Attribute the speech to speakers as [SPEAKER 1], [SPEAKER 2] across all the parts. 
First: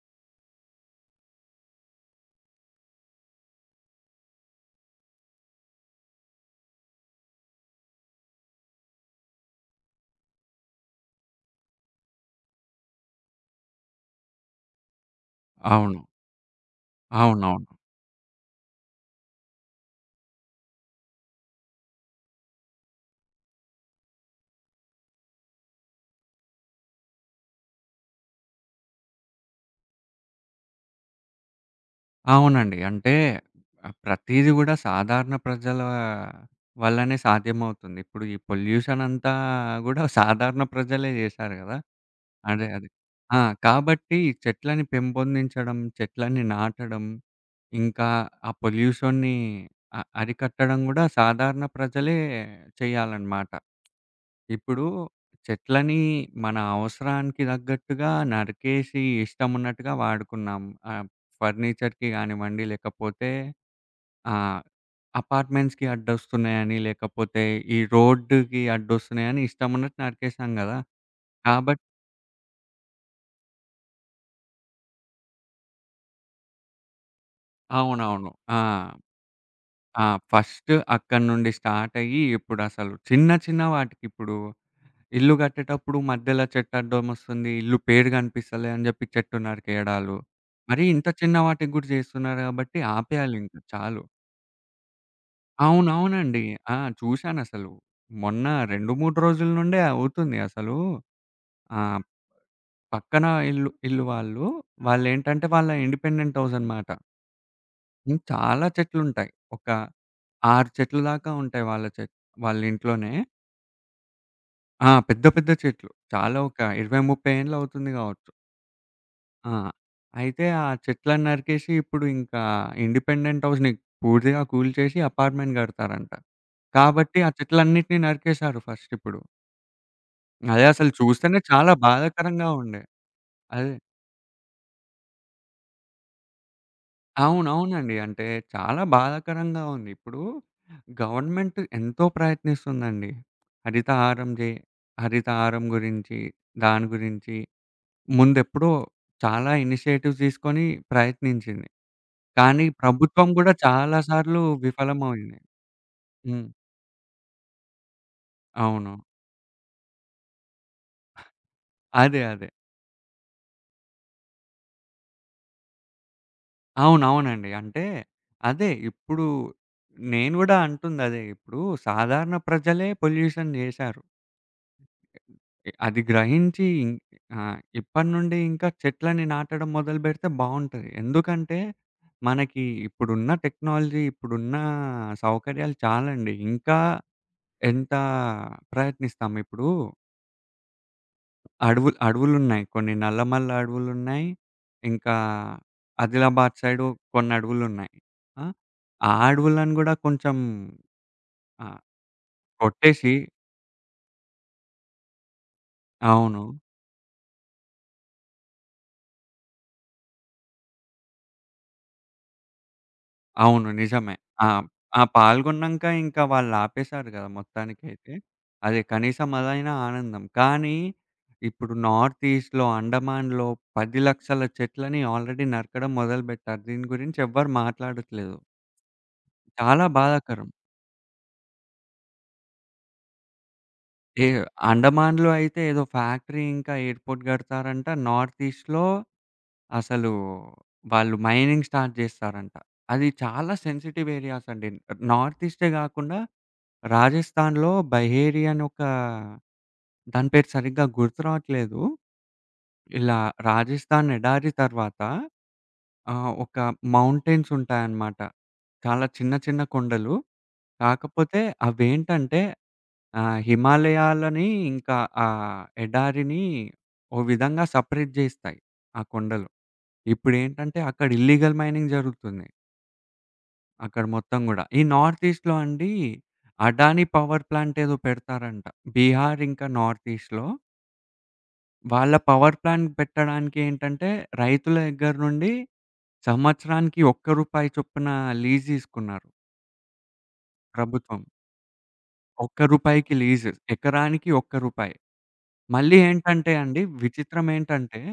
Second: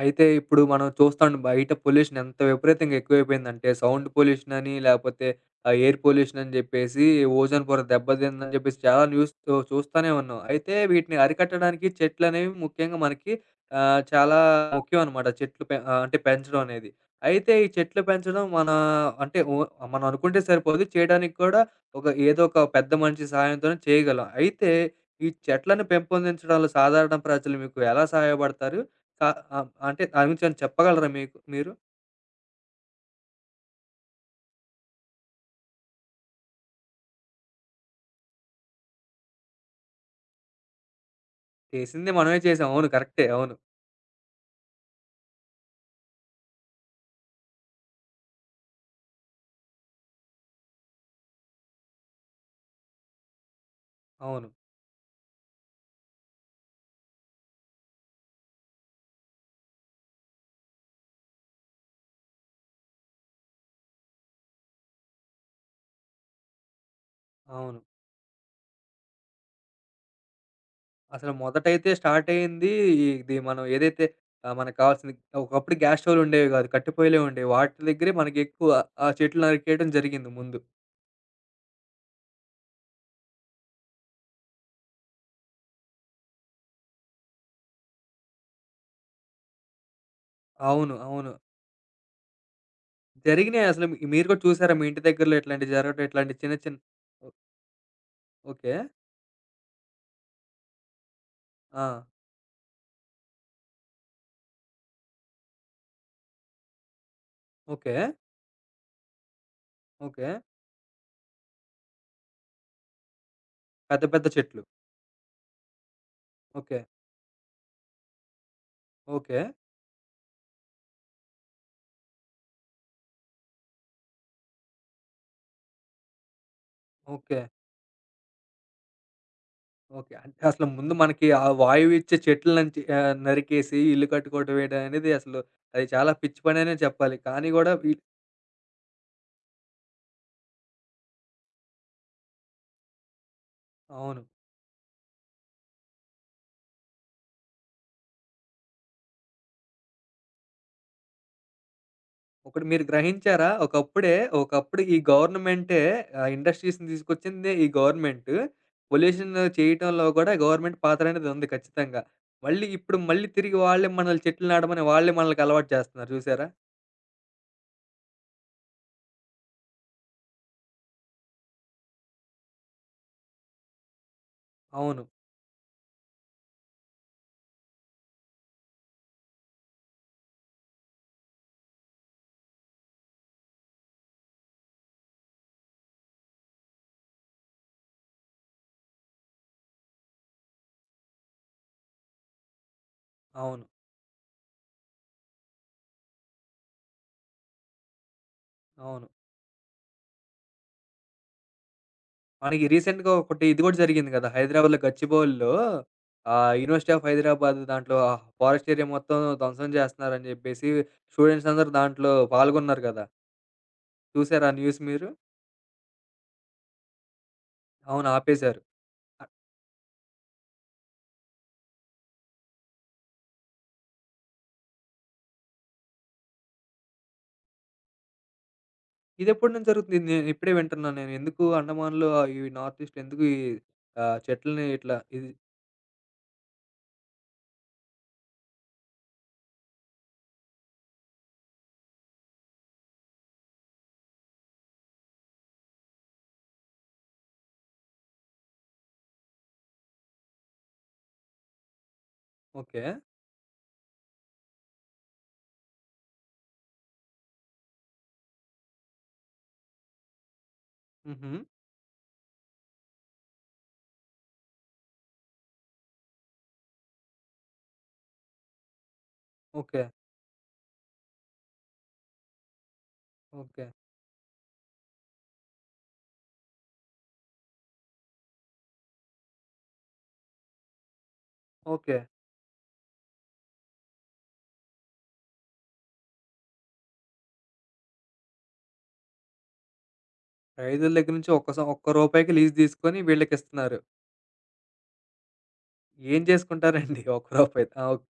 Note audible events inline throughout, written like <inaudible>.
[SPEAKER 1] అయితే ఇప్పుడు మనం చూస్తాను, బయట పొల్యూషన్ ఎంత విపరీతంగా ఎక్కువైపోయిందంటే, సౌండ్ పొల్యూషనని, లేకపోతే ఆహ్, ఎయిర్ పొల్యూషనని చెప్పేసి, ఓజోను పొర దెబ్బదిందని చెప్పేసి చాలా న్యూస్‌తో చూస్తానే ఉన్నాం. అయితే, వీటిని అరికట్టడానికి చెట్లనేవి ముఖ్యంగా మనకి ఆహ్, చాలా ముఖ్యమనమాట. చెట్లు పె
[SPEAKER 2] అవును.
[SPEAKER 1] అంటే పెంచడం అనేది. అయితే ఈ
[SPEAKER 2] అవునవును.
[SPEAKER 1] చెట్లు పెంచడం మన అంటే ఒ మనం అనుకుంటే సరిపోదు. చేయడానిక్కూడా ఒక ఏదో ఒక పెద్ద మనిషి సహాయంతోనే చేయగలం. అయితే, ఈ చెట్లను పెంపొందించడంలో సాధారణ ప్రజలు మీకు ఎలా సహాయపడతారు? అ అం అంటే దాని గురించి ఏవన్నా చెప్పగలరా మీకు మీరు?
[SPEAKER 2] అవునండి. అంటే, ఆ! ప్రతీది గూడా సాధారణ ప్రజల వల్లనే సాధ్యమవుతుంది. ఇప్పుడు ఈ పొల్యూషన్ అంతా గూడా సాధారణ ప్రజలే చేశారు కదా!
[SPEAKER 1] చేసింది మనమే
[SPEAKER 2] అదే,
[SPEAKER 1] చేసాం.
[SPEAKER 2] అదే.
[SPEAKER 1] అవును. కరెక్టే.
[SPEAKER 2] ఆ!
[SPEAKER 1] అవును.
[SPEAKER 2] కాబట్టి చెట్లని పెంపొందించడం, చెట్లని నాటడం. ఇంకా ఆ పొల్యూషన్‌ని అ అరికట్టడం కూడా సాధారణ ప్రజలే చేయాలనమాట.
[SPEAKER 1] అవును.
[SPEAKER 2] ఇప్పుడూ చెట్లని మన అవసరానికి తగ్గట్టుగా నరికేసి ఇష్టమున్నట్టుగా వాడుకున్నాం. ఆహ్, హ్మ్, ఫర్నిచర్‌కి గానివ్వండి, లేకపోతే ఆహ్, అపార్ట్‌మెంట్స్‌కి అడ్డొస్తున్నాయని, లేకపోతే ఈ
[SPEAKER 1] అవును.
[SPEAKER 2] రోడ్డు‌కి అడ్డొస్తున్నాయని ఇష్టమున్నట్టు నరికేశాం గదా!
[SPEAKER 1] అసలు
[SPEAKER 2] కాబట్
[SPEAKER 1] మొదటైతే స్టార్టయింది ఇ ఇది మనం ఏదైతే ఆహ్, మనక్కావాల్సింది అ ఒకప్పుడు గ్యాస్‌స్టౌ‌వులుండేవి గాదు. కట్టిపోయ్యలే ఉండేవి. వాటి దెగ్గరే
[SPEAKER 2] అవునవును.
[SPEAKER 1] మనకి
[SPEAKER 2] ఆ!
[SPEAKER 1] ఎక్కువ ఆ చెట్లు నరికేయడం
[SPEAKER 2] ఆ!
[SPEAKER 1] జరిగింది ముందు.
[SPEAKER 2] ఫస్టు అక్కడ్నుండి స్టార్టయ్యి, ఇప్పుడసలు చిన్న, చిన్న వాటికి ఇప్పుడు, ఇల్లు గట్టేటప్పుడు మధ్యలో చెట్టడ్డమొస్తుంది. ఇల్లు పేరు గనపిస్తలే అని జెప్పి చెట్టు నరికేయడాలు. మరీ
[SPEAKER 1] అవును.
[SPEAKER 2] ఇంత
[SPEAKER 1] అవును.
[SPEAKER 2] చిన్న వాటిగ్గూడా జేస్తున్నారు గాబట్టి ఆపేయాలింక
[SPEAKER 1] జరిగినాయసల మీ
[SPEAKER 2] చాలు.
[SPEAKER 1] మీరు గూడా చూసారా? మీ ఇంటి దగ్గరలో ఇట్లాంటియి జరగడం ఇట్లాంటియి
[SPEAKER 2] అవునవునండి.
[SPEAKER 1] చిన్న,
[SPEAKER 2] ఆ!
[SPEAKER 1] చిన్ ఒ
[SPEAKER 2] చూశానసలు. మొన్న
[SPEAKER 1] ఓకే.
[SPEAKER 2] 2, 3 రోజుల నుండే అవుతుంది అసలు ఆహ్,
[SPEAKER 1] ఆ!
[SPEAKER 2] హ్మ్, పక్కన ఇల్లు ఇల్లు వాళ్ళు, వాళ్ళేంటంటే వాళ్ళ ఇండిపెండెంట్ హౌసనమాట.
[SPEAKER 1] ఓకే.
[SPEAKER 2] హ్మ్. చాలా చెట్లుంటాయి. ఒక,
[SPEAKER 1] ఓకే.
[SPEAKER 2] 6 చెట్లు దాకా ఉంటాయి. వాళ్ళ చెట్ వాళ్ళ ఇంట్లోనే.
[SPEAKER 1] పెద్ద పెద్ద చెట్లు.
[SPEAKER 2] ఆ! పెద్ద పెద్ద చెట్లు. చాలా ఒక
[SPEAKER 1] ఓకే.
[SPEAKER 2] 20, 30 ఏండ్లవుతుంది గావచ్చు. ఆ!
[SPEAKER 1] ఓకే.
[SPEAKER 2] అయితే ఆ చెట్లని నరికేసి, ఇప్పుడు ఇంకా ఇండిపెండెంట్ హౌస్‌ని పూర్తిగా కూల్చేసి అపార్ట్మెంట్ గడతారంట. కాబట్టి ఆ
[SPEAKER 1] ఓకే.
[SPEAKER 2] చెట్లన్నిటిని నరికేశారు ఫస్టిప్పుడు.
[SPEAKER 1] ఓకే. అంటే
[SPEAKER 2] అదే
[SPEAKER 1] అసలు
[SPEAKER 2] అసలు
[SPEAKER 1] ముందు మనకి
[SPEAKER 2] చూస్తేనే
[SPEAKER 1] ఆ
[SPEAKER 2] చాలా
[SPEAKER 1] వాయువిచ్చే
[SPEAKER 2] బాధాకరంగా
[SPEAKER 1] చెట్ల నంచి
[SPEAKER 2] ఉండే.
[SPEAKER 1] ఆహ్,
[SPEAKER 2] అదే.
[SPEAKER 1] నరికేసి ఇల్లు కట్టుకోవడం వేయడం అనేది అసలు అది చాలా పిచ్చిపననే చెప్పాలి. కానీ కూడా వీ
[SPEAKER 2] అవునవునండి. అంటే చాలా బాధాకరంగా ఉంది. ఇప్పుడు గవర్నమెంట్ ఎంతో ప్రయత్నిస్తుందండి.
[SPEAKER 1] అవును.
[SPEAKER 2] హరితహారం జే హరితహారం గురించి, దాని గురించి ముందెప్పుడో చాలా ఇనిషియేటివ్స్ తీసుకొని ప్రయత్నించింది.
[SPEAKER 1] ఒకటి
[SPEAKER 2] కానీ
[SPEAKER 1] మీరు
[SPEAKER 2] ప్రభుత్వం
[SPEAKER 1] గ్రహించారా?
[SPEAKER 2] గూడా చాలా
[SPEAKER 1] ఒకప్పుడే
[SPEAKER 2] సార్లు
[SPEAKER 1] ఒకప్పుడు ఈ
[SPEAKER 2] విఫలమయింది.
[SPEAKER 1] గవర్నమెంటే ఆహ్,
[SPEAKER 2] హ్మ్.
[SPEAKER 1] ఇండస్ట్రీస్‌ని తీసుకొచ్చిందే ఈ గవర్నమెంటు.
[SPEAKER 2] అవును.
[SPEAKER 1] పొల్యూషను చేయటంలో కూడా గవర్నమెంట్ పాత్రనేదుంది ఖచ్చితంగా.
[SPEAKER 2] అదే. అదే.
[SPEAKER 1] మళ్ళీ ఇప్పుడు మళ్ళీ తిరిగి వాళ్ళే మనల్ని చెట్లు నాడమని వాళ్ళే మనలకలవాటు జేస్తున్నారు. చూసారా!
[SPEAKER 2] అవునవునండి. అంటే, అదే ఇప్పుడు నేను కూడా అంటుందదే. ఇప్పుడు సాధారణ ప్రజలే పొల్యూషన్ జేశారు.
[SPEAKER 1] అవును.
[SPEAKER 2] ఇ ఇ అది గ్రహించి ఇన్ ఆహ్, ఇప్పటి నుండి ఇంకా చెట్లని నాటడం మొదలుపెడితే బావుంటది. ఎందుకంటే మనకి ఇప్పుడున్న టెక్నాలజీ, ఇప్పుడున్న సౌకర్యాలు చాలండి. ఇంకా ఎంత ప్రయత్నిస్తాం, ఇప్పడూ అడవులు అడవులున్నాయి. కొన్ని నల్లమల్ల
[SPEAKER 1] అవును.
[SPEAKER 2] అడవులున్నాయి. ఇంకా ఆదిలాబాద్ సైడు కొన్ని అడువులున్నాయి. ఆ!
[SPEAKER 1] అవును.
[SPEAKER 2] ఆ అడవులను కూడా కొంచెం ఆ!
[SPEAKER 1] మనకి రీసెంట్‌గా
[SPEAKER 2] కొట్టేసి
[SPEAKER 1] ఒకటి ఇది కూడా జరిగింది కదా! హైదరాబాద్‌లో గచ్చిబౌలీలో ఆహ్,
[SPEAKER 2] అవును.
[SPEAKER 1] యూనివర్సిటీ ఆఫ్ హైదరాబాదు దాంట్లో ఆ ఫారెస్ట్ ఏరియా మొత్తం ధ్వంసం చేస్తరని చెప్పేసి స్టూడెంట్స్ అందరూ దాంట్లో పాల్గొన్నారు కదా!
[SPEAKER 2] అవును. నిజమే. ఆ!
[SPEAKER 1] చూసారా ఆ న్యూస్
[SPEAKER 2] ఆ
[SPEAKER 1] మీరు?
[SPEAKER 2] పాల్గొన్నంక ఇంకా వాళ్ళు ఆపేశారు గదా!
[SPEAKER 1] అవును.
[SPEAKER 2] మొత్తానికైితే.
[SPEAKER 1] ఆపేశారు.
[SPEAKER 2] అదే కనీసం అదైనా ఆనందం. కానీ ఇప్పుడు నార్త్ ఈస్ట్‌లో, అండమాన్‌‌లో 10 లక్షల చెట్లని ఆల్రెడీ నరకడం మొదలుపెట్టారు. దీని గురించి ఎవ్వరు మాట్లాడట్లేదు.
[SPEAKER 1] ఇదెప్పటి నుండి
[SPEAKER 2] చాలా
[SPEAKER 1] జరుగుతుంది? నేను
[SPEAKER 2] బాధాకరం.
[SPEAKER 1] ఇప్పుడే వింటున్నాను నేను ఎందుకు అండమాన్‌లో అవి నార్త్ ఈస్ట్‌లో ఎందుకు ఈ ఆహ్,
[SPEAKER 2] ఏహ్!
[SPEAKER 1] చెట్లని ఇట్లా ఇది
[SPEAKER 2] అండమాన్‌లో అయితే ఏదో ఫ్యాక్టరీ ఇంకా ఎయిర్‌పోర్ట్ గడతారంట. నార్త్ ఈస్ట్‌లో అసలు వాళ్ళు మైనింగ్ స్టార్ట్ చేస్తారంట. అది చాలా సెన్సిటివ్ ఏరియాస్ అండి. నార్త్ ఈస్టే కాకుండా, రాజస్థాన్‌లో బహేరి అని ఒక దాని పేరు సరిగ్గా గుర్తు రావట్లేదు.
[SPEAKER 1] ఓకే.
[SPEAKER 2] ఇలా రాజస్థాన్ ఎడారి తర్వాత, ఆహ్, ఒక మౌంటెన్స్ ఉంటాయన్నమాట. చాలా చిన్న చిన్న కొండలు. కాకపోతే
[SPEAKER 1] హుహు.
[SPEAKER 2] అవేంటంటే ఆహ్, హిమాలయాలని ఇంకా ఆ ఎడారిని ఓ విధంగా సపరేట్ జేస్తాయి ఆ కొండలు.
[SPEAKER 1] ఓకే.
[SPEAKER 2] ఇప్పుడేంటంటే అక్కడ ఇల్లీగల్ మైనింగ్ జరుగుతోంది.
[SPEAKER 1] ఓకే.
[SPEAKER 2] అక్కడ మొత్తం గూడా ఈ నార్త్ ఈస్ట్‌లో అండి. అడానీ పవర్ ప్లాంట్ ఏదో పెడతారంట. బీహార్ ఇంకా నార్త్ ఈస్ట్‌లో
[SPEAKER 1] ఓకే.
[SPEAKER 2] వాళ్ళ పవర్ ప్లాంట్ పెట్టడానికేంటంటే, రైతుల దగ్గర నుండి సంవత్సరానికి ఒక్క రూపాయి చొప్పున లీజ్ తీసుకున్నారు.
[SPEAKER 1] రైతుల దగ్గర
[SPEAKER 2] ప్రభుత్వం.
[SPEAKER 1] నుంచి ఒక్క సో ఒక్క రూపాయికి లీజు
[SPEAKER 2] ఒక్క
[SPEAKER 1] తీసుకొని,
[SPEAKER 2] రూపాయికి లీజు,
[SPEAKER 1] వీళ్ళకిస్తున్నారు.
[SPEAKER 2] ఎకరానికి ఒక్క రూపాయి. మళ్ళీ
[SPEAKER 1] ఏం
[SPEAKER 2] ఏంటంటే అండి,
[SPEAKER 1] చేసుకుంటారండి ఒక్క
[SPEAKER 2] విచిత్రం
[SPEAKER 1] రూపాయితో ఆ
[SPEAKER 2] ఏంటంటే,
[SPEAKER 1] ఒక్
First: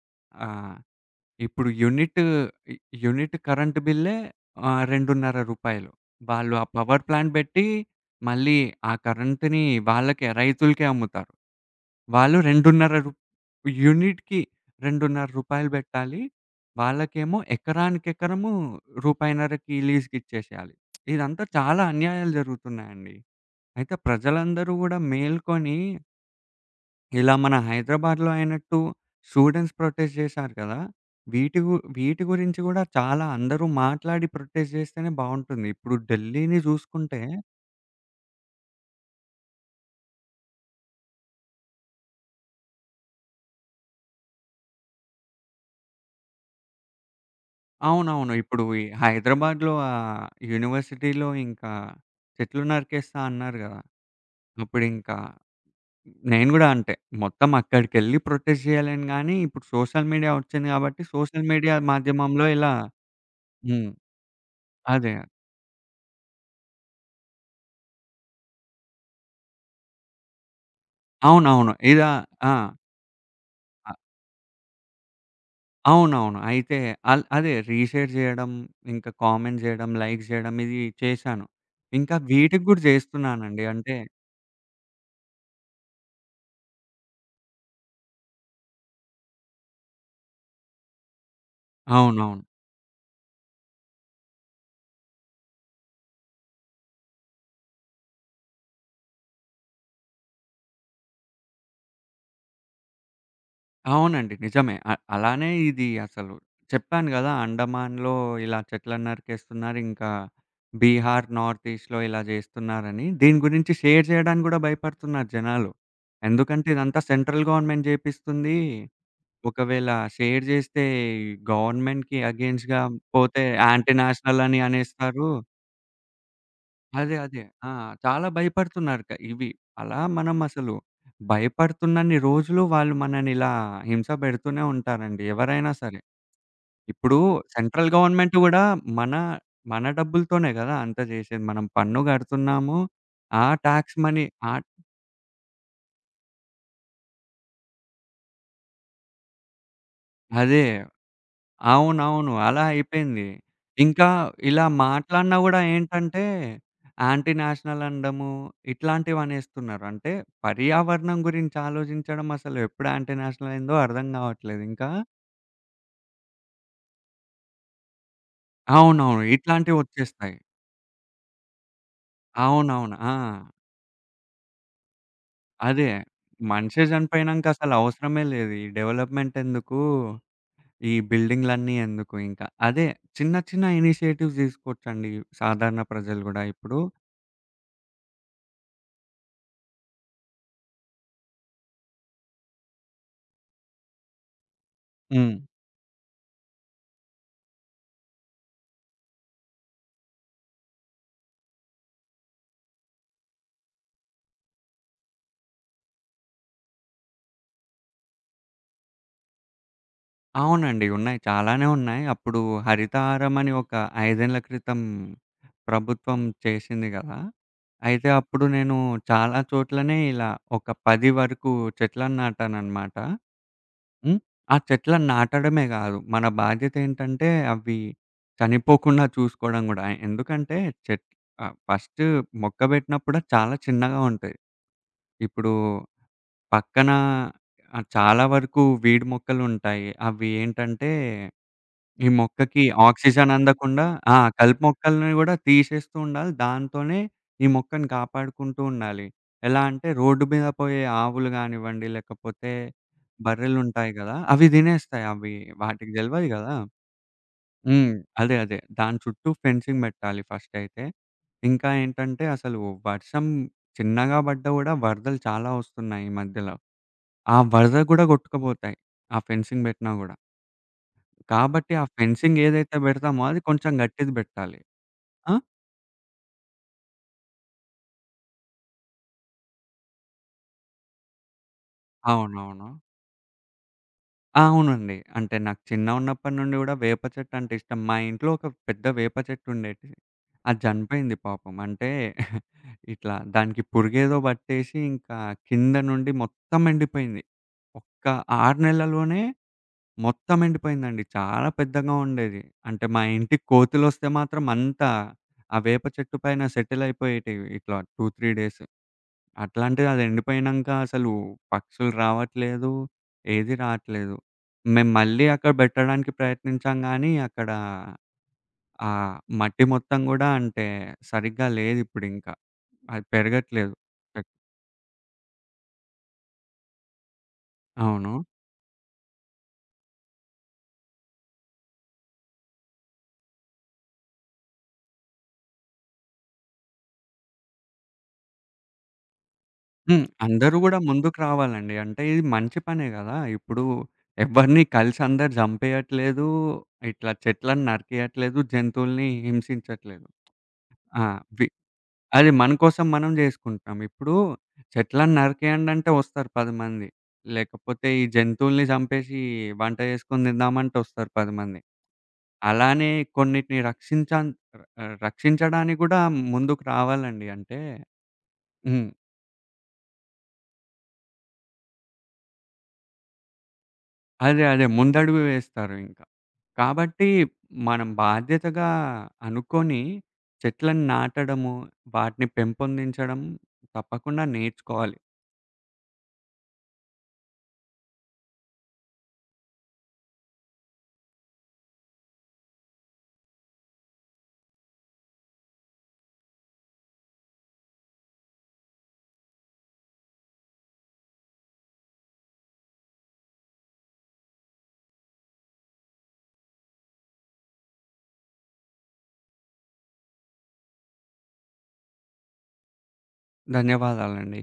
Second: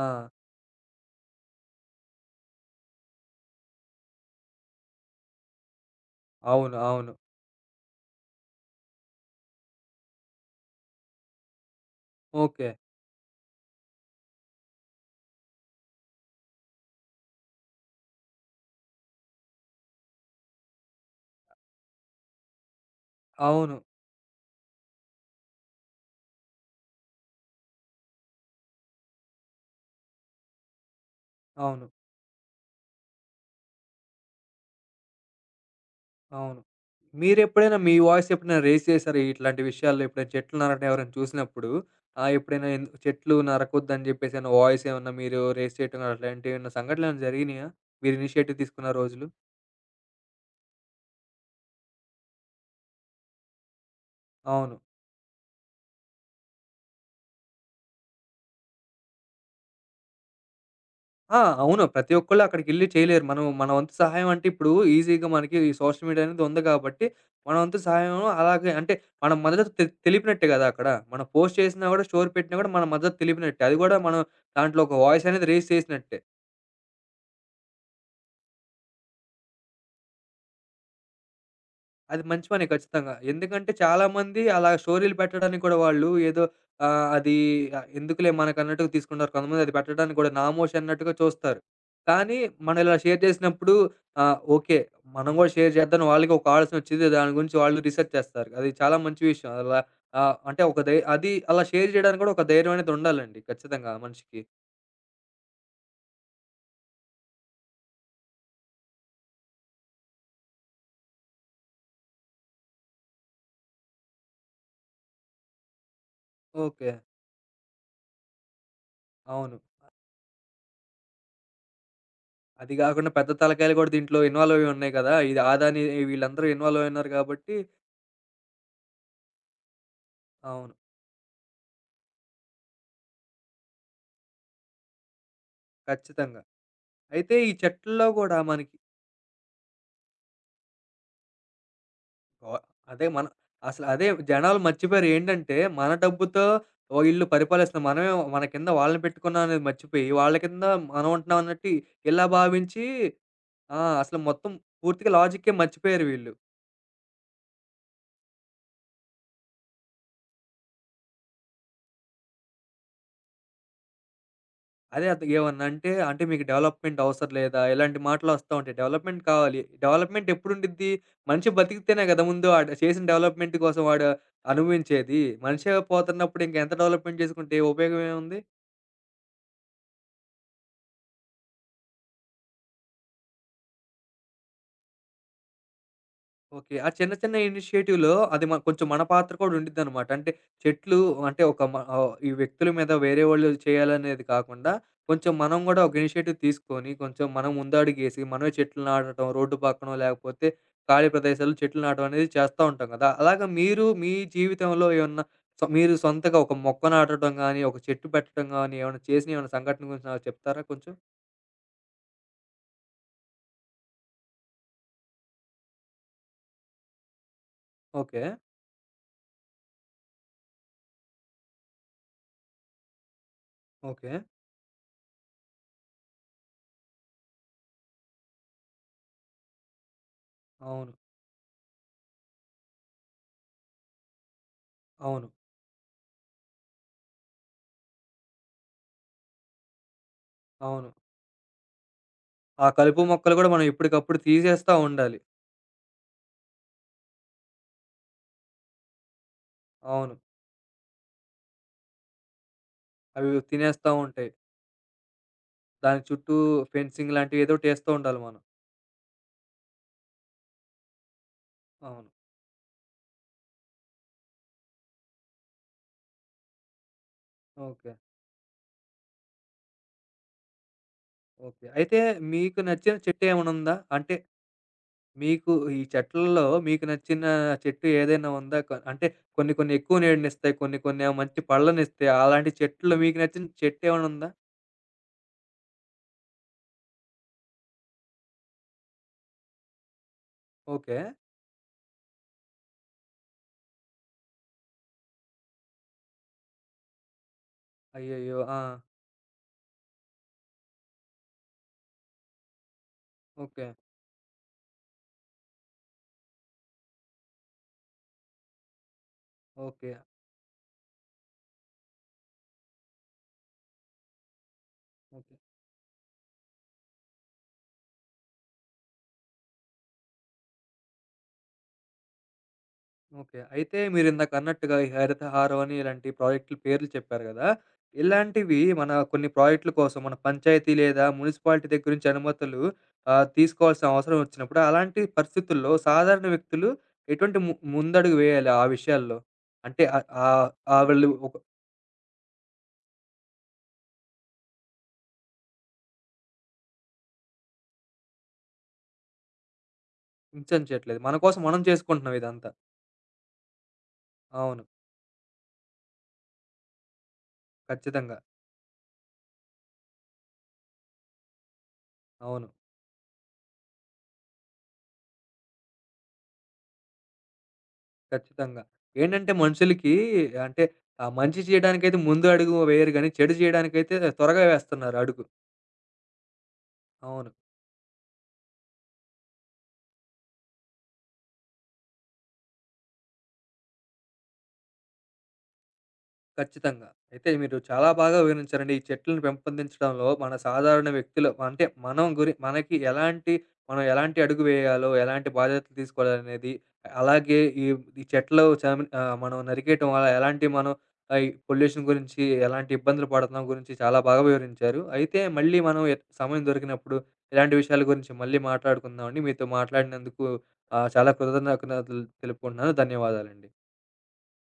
[SPEAKER 1] ఆ!
[SPEAKER 2] ఆహ్, ఇప్పుడు యూనిట్ యూనిట్ కరెంట్ బిల్లే ఆహ్, రూ. 2.30 వాళ్ళు ఆ
[SPEAKER 1] అవును.
[SPEAKER 2] పవర్
[SPEAKER 1] అవును.
[SPEAKER 2] ప్లాంట్ బెట్టి, మళ్ళీ ఆ కరెంట్‌ని వాళ్ళకే, రైతులకే అమ్ముతారు. వాళ్ళు
[SPEAKER 1] ఓకే.
[SPEAKER 2] రూ. 2.30 రూ యూనిట్‌కి రూ. 2.30 బెట్టాలి. వాళ్ళకేమో ఎకరానికి ఎకరము రూ. 1.5కి లీజ్‌కిచ్చేశేయాలి. <smacks lips> ఇదంతా చాలా అన్యాయాలు జరుగుతున్నాయండి.
[SPEAKER 1] అవును.
[SPEAKER 2] అయితే ప్రజలందరూ గూడా మేల్కొని ఇలా మన హైదరాబాద్లో అయినట్టు స్టూడెంట్స్ ప్రొటెస్ట్ చేశారు గదా! వీటి గు
[SPEAKER 1] అవును.
[SPEAKER 2] వీటి గురించి గూడా చాలా అందరూ మాట్లాడి ప్రొటెస్ట్ జేస్తేనే బావుంటుంది. ఇప్పుడు ఢిల్లీని
[SPEAKER 1] అవును.
[SPEAKER 2] జూసుకుంటే
[SPEAKER 1] మీరెప్పుడైనా మీ వాయిస్ ఎప్పుడైనా రెయిస్ చేసారా ఇట్లాంటి విషయాల్లో? ఎప్పుడైనా చెట్లు నరకడం ఎవరైనా చూసినప్పుడు, ఆహ్, ఎప్పుడైనా ఎందు చెట్లు నరకొద్దని జెప్పేసని వాయిస్ ఏమన్నా మీరు రెయిస్ చేయటం అట్లాంటివేమన్నా సంఘటలేమన్నా జరిగినియా? మీరు
[SPEAKER 2] అవునవును.
[SPEAKER 1] ఇనీషియేటివ్
[SPEAKER 2] ఇప్పుడు ఈ
[SPEAKER 1] తీసుకున్న రోజులు?
[SPEAKER 2] హైదరాబాద్లో ఆ యూనివర్సిటీలో ఇంకా చెట్లు నరికేస్తా అన్నారు గదా!
[SPEAKER 1] అవును.
[SPEAKER 2] అప్పుడింకా నేను గూడా అంటే.మొత్తం అక్కడికెళ్ళి ప్రొటెస్ట్ జేయలేను గానీ, ఇప్పుడు సోషల్ మీడియా ఒచ్చింది గాబట్టి,
[SPEAKER 1] ఆ!
[SPEAKER 2] సోషల్ మీడియా
[SPEAKER 1] అవును. ప్రతి ఒక్కళ్ళు
[SPEAKER 2] మాధ్యమంలో ఇలా
[SPEAKER 1] అక్కడికెళ్లి చేయలేరు. మనం మన
[SPEAKER 2] హ్మ్.
[SPEAKER 1] వంతు సహాయం అంటే ఇప్పుడు,
[SPEAKER 2] అదే.
[SPEAKER 1] ఈజీగా మనకి ఈ సోషల్ మీడియా అనేది ఉంది గాబట్టి, మన వంతు సహాయం అలాగే అంటే, మన మద్దతు తె తెలిపినట్టే గదా! అక్కడ. మనం పోస్ట్
[SPEAKER 2] అవునవును.
[SPEAKER 1] చేసినా గూడా,
[SPEAKER 2] ఇలా
[SPEAKER 1] స్టోరీ
[SPEAKER 2] ఆ!
[SPEAKER 1] పెట్టినా గూడా, మన మద్దతు తెలిపినట్టే. అది
[SPEAKER 2] ఆ
[SPEAKER 1] గూడా మనం దాంట్లో ఒక వాయిస్ అనేది రెయిస్ చేసినట్టే.
[SPEAKER 2] అవునవును. అయితే అల్ అదే రీషేర్ చేయడం, ఇంకా కామెంట్ జేయడం లైక్ జేయడం ఇది చేశాను. ఇంకా
[SPEAKER 1] అది మంచి
[SPEAKER 2] వీటికి
[SPEAKER 1] పనే
[SPEAKER 2] గూడా
[SPEAKER 1] ఖచ్చితంగా.
[SPEAKER 2] జేస్తున్నానండి.
[SPEAKER 1] ఎందుకంటే,
[SPEAKER 2] అంటే
[SPEAKER 1] చాలామంది అలా స్టోరీలు పెట్టడానికి కూడా వాళ్ళు ఏదో ఆహ్, అది ఎందుకులే మనకన్నట్టుగా తీసుకుంటారు. కొంతమంది అది పెట్టడానికి గూడా నామోషి అన్నట్టుగా చూస్తారు. కానీ
[SPEAKER 2] అవునవును.
[SPEAKER 1] మనం ఇలా షేర్ జేసినప్పుడు ఆ! ఓకే. మనం గూడా షేర్ జేద్దామని వాళ్ళకి ఒక ఆలోచన ఒచ్చిద్ది. దాని గురించి వాళ్ళు రీసెర్చ్ చేస్తారు. అది చాలా మంచి విషయం. అలా ఆహ్, అంటే ఒక ధై అది అలా షేర్ చేయడానికి కూడా ఒక ధైర్యం అనేది ఉండాలండి ఖచ్చితంగా
[SPEAKER 2] అవునండి.
[SPEAKER 1] మనిషికి.
[SPEAKER 2] నిజమే. అ అలానే ఇది అసలు. చెప్పాను గదా! అండమాన్‌లో ఇలా చెట్లన్నరికేస్తున్నారు. ఇంకా బీహార్ నార్త్ ఈస్ట్‌లో ఇలా చేస్తున్నారని. దీని గురించి షేర్ జేయడానికి గూడా భయపడుతున్నారు జనాలు. ఎందుకంటే
[SPEAKER 1] ఓకే.
[SPEAKER 2] ఇదంతా సెంట్రల్ గవర్నమెంట్ జేపిస్తుంది.
[SPEAKER 1] అవును.
[SPEAKER 2] ఒకవేళ షేర్ జేస్తే గవర్నమెంట్‌కి
[SPEAKER 1] అది
[SPEAKER 2] అగెయిన్స్ట్‌గా
[SPEAKER 1] గాకుండా పెద్ద
[SPEAKER 2] పోతే
[SPEAKER 1] తలకాయాలు గూడా,
[SPEAKER 2] యాంటి
[SPEAKER 1] దీంట్లో
[SPEAKER 2] నేషనల్ అని
[SPEAKER 1] ఇన్వాల్వయ్యి ఉన్నాయి గదా!
[SPEAKER 2] అనేస్తారు.
[SPEAKER 1] ఇది ఆదాని వీళ్ళందరూ ఇన్వాల్వయి ఉన్నారు
[SPEAKER 2] అదే. అదే.
[SPEAKER 1] గాబట్టి
[SPEAKER 2] ఆ! చాలా భయపడుతున్నారు. క ఇవి అలా మనం అసలు
[SPEAKER 1] అవును.
[SPEAKER 2] భయపడుతున్నన్ని రోజులు వాళ్ళు, మనని ఇలా హింస పెడుతూనే ఉంటారండి ఎవరైనా సరే.
[SPEAKER 1] ఖచ్చితంగా.
[SPEAKER 2] ఇప్పుడూ
[SPEAKER 1] అయితే ఈ
[SPEAKER 2] సెంట్రల్
[SPEAKER 1] చెట్లలో
[SPEAKER 2] గవర్నమెంట్
[SPEAKER 1] గూడా
[SPEAKER 2] గూడా
[SPEAKER 1] మనకి
[SPEAKER 2] మన, మన డబ్బులతోనే గదా! అంత జేశేది. మనం పన్ను
[SPEAKER 1] ఓ
[SPEAKER 2] కడుతున్నాము.
[SPEAKER 1] అదే మన
[SPEAKER 2] ఆ
[SPEAKER 1] అసలు
[SPEAKER 2] టాక్స్
[SPEAKER 1] అదే.
[SPEAKER 2] మనీ ఆ
[SPEAKER 1] జనాలు మర్చిపోయారు. ఏంటంటే, మన డబ్బుతో ఓ ఈల్లు పరిపాలిస్తున్న మనమేమో మన కింద వాళ్ళని పెట్టుకున్నాం అనేది మర్చిపోయి, వాళ్ళ
[SPEAKER 2] అదే.
[SPEAKER 1] కింద మనం ఉంటున్నాం అన్నట్టు ఇ ఇలా
[SPEAKER 2] అవునవును. అలా
[SPEAKER 1] భావించి
[SPEAKER 2] అయిపోయింది.
[SPEAKER 1] ఆ!
[SPEAKER 2] ఇంకా
[SPEAKER 1] అసలు మొత్తం
[SPEAKER 2] ఇలా
[SPEAKER 1] పూర్తిగా
[SPEAKER 2] మాట్లాడినా
[SPEAKER 1] లాజికే
[SPEAKER 2] గూడా
[SPEAKER 1] మర్చిపోయారు
[SPEAKER 2] ఏంటంటే
[SPEAKER 1] వీళ్ళు.
[SPEAKER 2] యాంటీ నేషనల్ అనడము, ఇట్లాంటివనేస్తున్నారు. అంటే పర్యావరణం గురించి ఆలోచించడం, అసలు ఎప్పుడు యాంటి నేషనల్ అయిందో అర్థం గావట్లేదు ఇంకా
[SPEAKER 1] అదే అద్ ఏమన్నా అంటే, అంటే మీకు డెవలపప్‌మెంట్ అవసరం లేదా? ఇలాంటి మాటలొస్తా ఉంటాయి. డెవలపప్‌మెంట్
[SPEAKER 2] అవునవును.
[SPEAKER 1] కావాలి. డెవలపప్‌మెంట్
[SPEAKER 2] ఇట్లాంటివొచ్చేస్తాయి.
[SPEAKER 1] ఎప్పుడుండిద్ది? మనిషి బతికితేనే కదా! ముందు ఆడు
[SPEAKER 2] అవునవును.
[SPEAKER 1] చేసిన
[SPEAKER 2] ఆ!
[SPEAKER 1] డెవలపప్‌మెంట్ కోసం వాడు అనుభవించేది. మనిషే
[SPEAKER 2] అదే.
[SPEAKER 1] పోతున్నప్పుడు ఇంక ఎంత
[SPEAKER 2] మనిషే
[SPEAKER 1] డెవలపప్‌మెంట్
[SPEAKER 2] చనిపోయినాంక
[SPEAKER 1] చేసుకుంటే, ఏ
[SPEAKER 2] అసలు
[SPEAKER 1] ఉపయోగం
[SPEAKER 2] అవసరమే
[SPEAKER 1] ఏముంది?
[SPEAKER 2] లేదు. ఈ డెవలప్‌మెంట్ ఎందుకు? ఈ బిల్డింగ్లన్నీ ఎందుకు ఇంక? అదే చిన్న చిన్న ఇనిషియేటివ్స్ తీసుకోవచ్చండి సాధారణ ప్రజలు గూడా
[SPEAKER 1] ఓకే.
[SPEAKER 2] ఇప్పుడు
[SPEAKER 1] ఆ చిన్న, చిన్న ఇనిషియేటివ్‌లో అది మ కొంచెం మన పాత్ర కూడా ఉడిద్దనమాట. అంటే చెట్లు అంటే, ఒక మ ఆహ్, ఈ వ్యక్తుల మీద, వేరే వాళ్ళు చేయాలనేది కాకుండా, కొంచెం
[SPEAKER 2] హ్మ్.
[SPEAKER 1] మనం గూడా ఒక ఇనిషియేటివ్ తీసుకొని కొంచెం మనం ముందడిగేసి, మనమే చెట్లు నాటటం, రోడ్డు పక్కనో, లేకపోతే ఖాళీ ప్రదేశాలు చెట్లు నాటడం అనేది చేస్తా ఉంటాం గదా! అలాగా మీరు మీ జీవితంలో ఏమన్నా సొ మీరు సొంతగా ఒక మొక్క నాటటం గాని, ఒక చెట్టు పెట్టటం గాని, ఏమన్నా చేసిన ఏమైనా సంఘటన గురించి నాకు చెప్తారా
[SPEAKER 2] అవునండి.
[SPEAKER 1] కొంచెం?
[SPEAKER 2] ఉన్నాయి. చాలానే ఉన్నాయి. అప్పుడు హరితహరం అని ఒక 5 ఏండ్ల క్రితం ప్రభుత్వం చేశింది గదా! అయితే
[SPEAKER 1] ఓకే.
[SPEAKER 2] అప్పుడు నేను చాలా చోట్లనే ఇలా ఒక 10 వరకు చెట్లను నాటాననమాట.
[SPEAKER 1] ఓకే.
[SPEAKER 2] హ్మ్. ఆ చెట్లని నాటడమే కాదు. మన బాధ్యతేంటంటే, అవి చనిపోకుండా చూసుకోవడం గూడా. ఎందుకంటే
[SPEAKER 1] అవును.
[SPEAKER 2] చెట్ ఆహ్, ఫస్ట్ మొక్క పెట్టినప్పుడే చాలా చిన్నగా ఉంటాయి.
[SPEAKER 1] అవును.
[SPEAKER 2] ఇప్పుడు పక్కనా ఆహ్, చాలా వరకు వీడ్ మొక్కలుంటాయి. అవి
[SPEAKER 1] అవును.
[SPEAKER 2] ఏంటంటే, ఈ మొక్కకి
[SPEAKER 1] ఆ కలుపు
[SPEAKER 2] ఆక్సిజన్
[SPEAKER 1] మొక్కలు గూడా మనం
[SPEAKER 2] అందకుండా ఆ!
[SPEAKER 1] ఎప్పటికప్పుడు
[SPEAKER 2] కలుపు
[SPEAKER 1] తీసేస్తా
[SPEAKER 2] మొక్కల్ని
[SPEAKER 1] ఉండాలి.
[SPEAKER 2] గూడా తీసేస్తూ ఉండాలి. దాంతోనే ఈ మొక్కని కాపాడుకుంటూ ఉండాలి. ఎలా అంటే
[SPEAKER 1] అవును.
[SPEAKER 2] రోడ్డు మీద పోయే ఆవులు గానివ్వండి, లేకపోతే
[SPEAKER 1] అవి తినేస్తా
[SPEAKER 2] బర్రెలుంటాయి గదా!
[SPEAKER 1] ఉంటాయి.
[SPEAKER 2] అవి తినేస్తాయి. అవి వాటికి
[SPEAKER 1] దాని
[SPEAKER 2] తెల్వది
[SPEAKER 1] చుట్టూ
[SPEAKER 2] గదా!
[SPEAKER 1] ఫెన్సింగ్‌ లాంటివి ఏదో ఒకటేస్తూ
[SPEAKER 2] హ్మ్.
[SPEAKER 1] ఉండాలి
[SPEAKER 2] అదే.
[SPEAKER 1] మనం.
[SPEAKER 2] అదే. దాని చుట్టూ ఫెన్సింగ్ పెట్టాలి ఫస్టయితే. ఇంకా
[SPEAKER 1] అవును.
[SPEAKER 2] ఏంటంటే, అసలు వర్షం చిన్నగా బడ్డ గూడా, వరదలు చాలా వస్తున్నాయి ఈ మధ్యలో. ఆ వరదకు
[SPEAKER 1] ఓకే.
[SPEAKER 2] గూడా గొట్టుకపోతాయి. ఆ ఫెన్సింగ్ పెట్టినా గూడా.
[SPEAKER 1] ఓకే.
[SPEAKER 2] కాబట్టి ఆ
[SPEAKER 1] అయితే
[SPEAKER 2] ఫెన్సింగ్
[SPEAKER 1] మీకు
[SPEAKER 2] ఏదైతే
[SPEAKER 1] నచ్చిన
[SPEAKER 2] బెడతామో
[SPEAKER 1] చెట్టు
[SPEAKER 2] అది
[SPEAKER 1] ఏమన్నా
[SPEAKER 2] కొంచెం
[SPEAKER 1] ఉందా?
[SPEAKER 2] గట్టిది
[SPEAKER 1] అంటే?
[SPEAKER 2] బెట్టాలి. ఆ?
[SPEAKER 1] మీకు ఈ చెట్లలో మీకు నచ్చిన చెట్టు ఏదైనా ఉందా? కొ అంటే కొన్ని, కొన్ని ఎక్కువ నీడినిస్తాయి. కొన్ని కొన్నేమో మంచి పళ్ళనిస్తాయి. అలాంటి
[SPEAKER 2] అవునవును.
[SPEAKER 1] చెట్లో మీకు నచ్చిన చెట్టు ఏమన్నా ఉందా?
[SPEAKER 2] అవునండి. అంటే నాకు చిన్నగున్నప్పటి నుండి గూడా వేప చెట్టంటే ఇష్టం. మా ఇంట్లో ఒక పెద్ద వేప చెట్టుండేటిది. అది
[SPEAKER 1] ఓకే.
[SPEAKER 2] జనిపోయింది పాపం. అంటే <chuckles> ఇట్లా దానికి పురుగేదో బట్టేసి, ఇంకా కింద నుండి మొత్తం ఎండిపోయింది. ఒక్క
[SPEAKER 1] అయ్యయ్యో!
[SPEAKER 2] 6
[SPEAKER 1] ఆ!
[SPEAKER 2] నెలలోనే మొత్తం ఎండిపోయిందండి. చాలా పెద్దగా ఉండేది. అంటే మా ఇంటికి
[SPEAKER 1] ఓకే.
[SPEAKER 2] కోతులు వస్తే మాత్రం అంత, ఆ వేప చెట్టు పైన సెటిల్ అయిపోయేటివి ఇట్లా 2, 3 డేస్.
[SPEAKER 1] ఓకే.
[SPEAKER 2] అట్లాంటిదది ఎండిపోయినంక అసలు, పక్షులు రావట్లేదు. ఏది రాట్లేదు. మేము మళ్ళీ
[SPEAKER 1] ఓకే.
[SPEAKER 2] అక్కడ బెట్టడానికి ప్రయత్నించాంగానీ అక్కడ ఆ మట్టి మొత్తం కూడా అంటే, సరిగ్గా లేదిప్పుడింకా. అది
[SPEAKER 1] ఓకే.
[SPEAKER 2] పెరగట్లేదు.
[SPEAKER 1] అయితే
[SPEAKER 2] అక్
[SPEAKER 1] మీరిందాక అన్నట్టుగా ఈ హరితహారం అని ఇలాంటి ప్రాజెక్ట్లు పేర్లు చెప్పారు గదా!
[SPEAKER 2] అవును.
[SPEAKER 1] ఇలాంటివి మన కొన్ని ప్రాజెక్ట్ల కోసం మన పంచాయతీ లేదా మున్సిపాలిటీ దగ్గరి నించి అనుమతులు ఆహ్, తీసుకోవాల్సిన అవసరం ఒచ్చినప్పుడు, అలాంటి పరిస్థితుల్లో సాధారణ వ్యక్తులు ఎటువంటి ము ముందడుగు వేయాలి ఆ విషయాల్లో? అంటే
[SPEAKER 2] హ్మ్.
[SPEAKER 1] ఆహ్, ఆహ్,
[SPEAKER 2] అందరూ గూడా
[SPEAKER 1] ఆ వాళ్ళు
[SPEAKER 2] ముందుకు
[SPEAKER 1] ఒక
[SPEAKER 2] రావాలండి. అంటే ఇది మంచి పనే గదా! ఇప్పుడు ఎవ్వరిని కలిసందరూ జంపేయట్లేదు. ఇట్లా చెట్లను నరికియట్లేదు. జంతువుల్ని హింసించట్లేదు.
[SPEAKER 1] హింసించట్లేదు.
[SPEAKER 2] ఆ!
[SPEAKER 1] మనకోసం
[SPEAKER 2] వి
[SPEAKER 1] మనం చేసుకుంటున్నాం
[SPEAKER 2] అది
[SPEAKER 1] ఇదంతా.
[SPEAKER 2] మన కోసం మనం జేసుకుంటాం. ఇప్పుడు
[SPEAKER 1] అవును.
[SPEAKER 2] చెట్లని నరికేయండంటే, ఒస్తారు 10 మంది. లేకపోతే, ఈ
[SPEAKER 1] ఖచ్చితంగా.
[SPEAKER 2] జంతువుల్ని చంపేశి వంట చేేసుకొని తిందామంటె వస్తారు 10 మంది.
[SPEAKER 1] అవును.
[SPEAKER 2] అలానే కొన్నిటిని రక్షించాం ఆహ్, రక్షించడానికి గూడా ముందుకు రావాలండి. అంటే
[SPEAKER 1] ఖచ్చితంగా.
[SPEAKER 2] హ్మ్.
[SPEAKER 1] ఏంటంటే, మనుషులకి అంటే ఆహ్, మంచి చేయడానికైతే ముందు అడుగు వేయరు గానీ, చెడు చేయడానికైతే
[SPEAKER 2] అదే.
[SPEAKER 1] త్వరగా
[SPEAKER 2] అదే.
[SPEAKER 1] వేస్తున్నారు
[SPEAKER 2] ముందడుగు
[SPEAKER 1] అడుగు.
[SPEAKER 2] వేస్తారు ఇంకా. కాబట్టి
[SPEAKER 1] అవును.
[SPEAKER 2] మనం బాధ్యతగా అనుకోని చెట్లను నాటడము, వాటిని పెంపొందించడం. తప్పకుండా నేర్చుకోవాలి.
[SPEAKER 1] ఖచ్చితంగా. అయితే మీరు చాలా బాగా వివరించారండి. ఈ చెట్లను పెంపొందించడంలో మన సాధారణ వ్యక్తులు అంటే, మనం గురి మనకి ఎలాంటి మనం ఎలాంటి అడుగు వేయాలో, ఎలాంటి బాధ్యతలు తీసుకోవాలనేది అలాగే ఈ ఈ చెట్లు చనిమి ఆహ్, మనం నరికేయటం అలా ఎలాంటి మనం ఆహ్, ఈ పొల్యూషన్ గురించి, ఎలాంటి ఇబ్బందులు పడుతున్నాం గురించి, చాలా బాగా వివరించారు. అయితే మళ్ళీ మనం ఎ సమయం దొరికినప్పుడు ఇలాంటి విషయాల గురించి మళ్ళీ మాట్లాడుకుందామండి. మీతో మాట్లాడినందుకు ఆహ్, చాలా కృతజ్ఞతలు తెలుపుకుంటున్నాను. ధన్యవాదాలండి.
[SPEAKER 2] ధన్యవాదాలండి.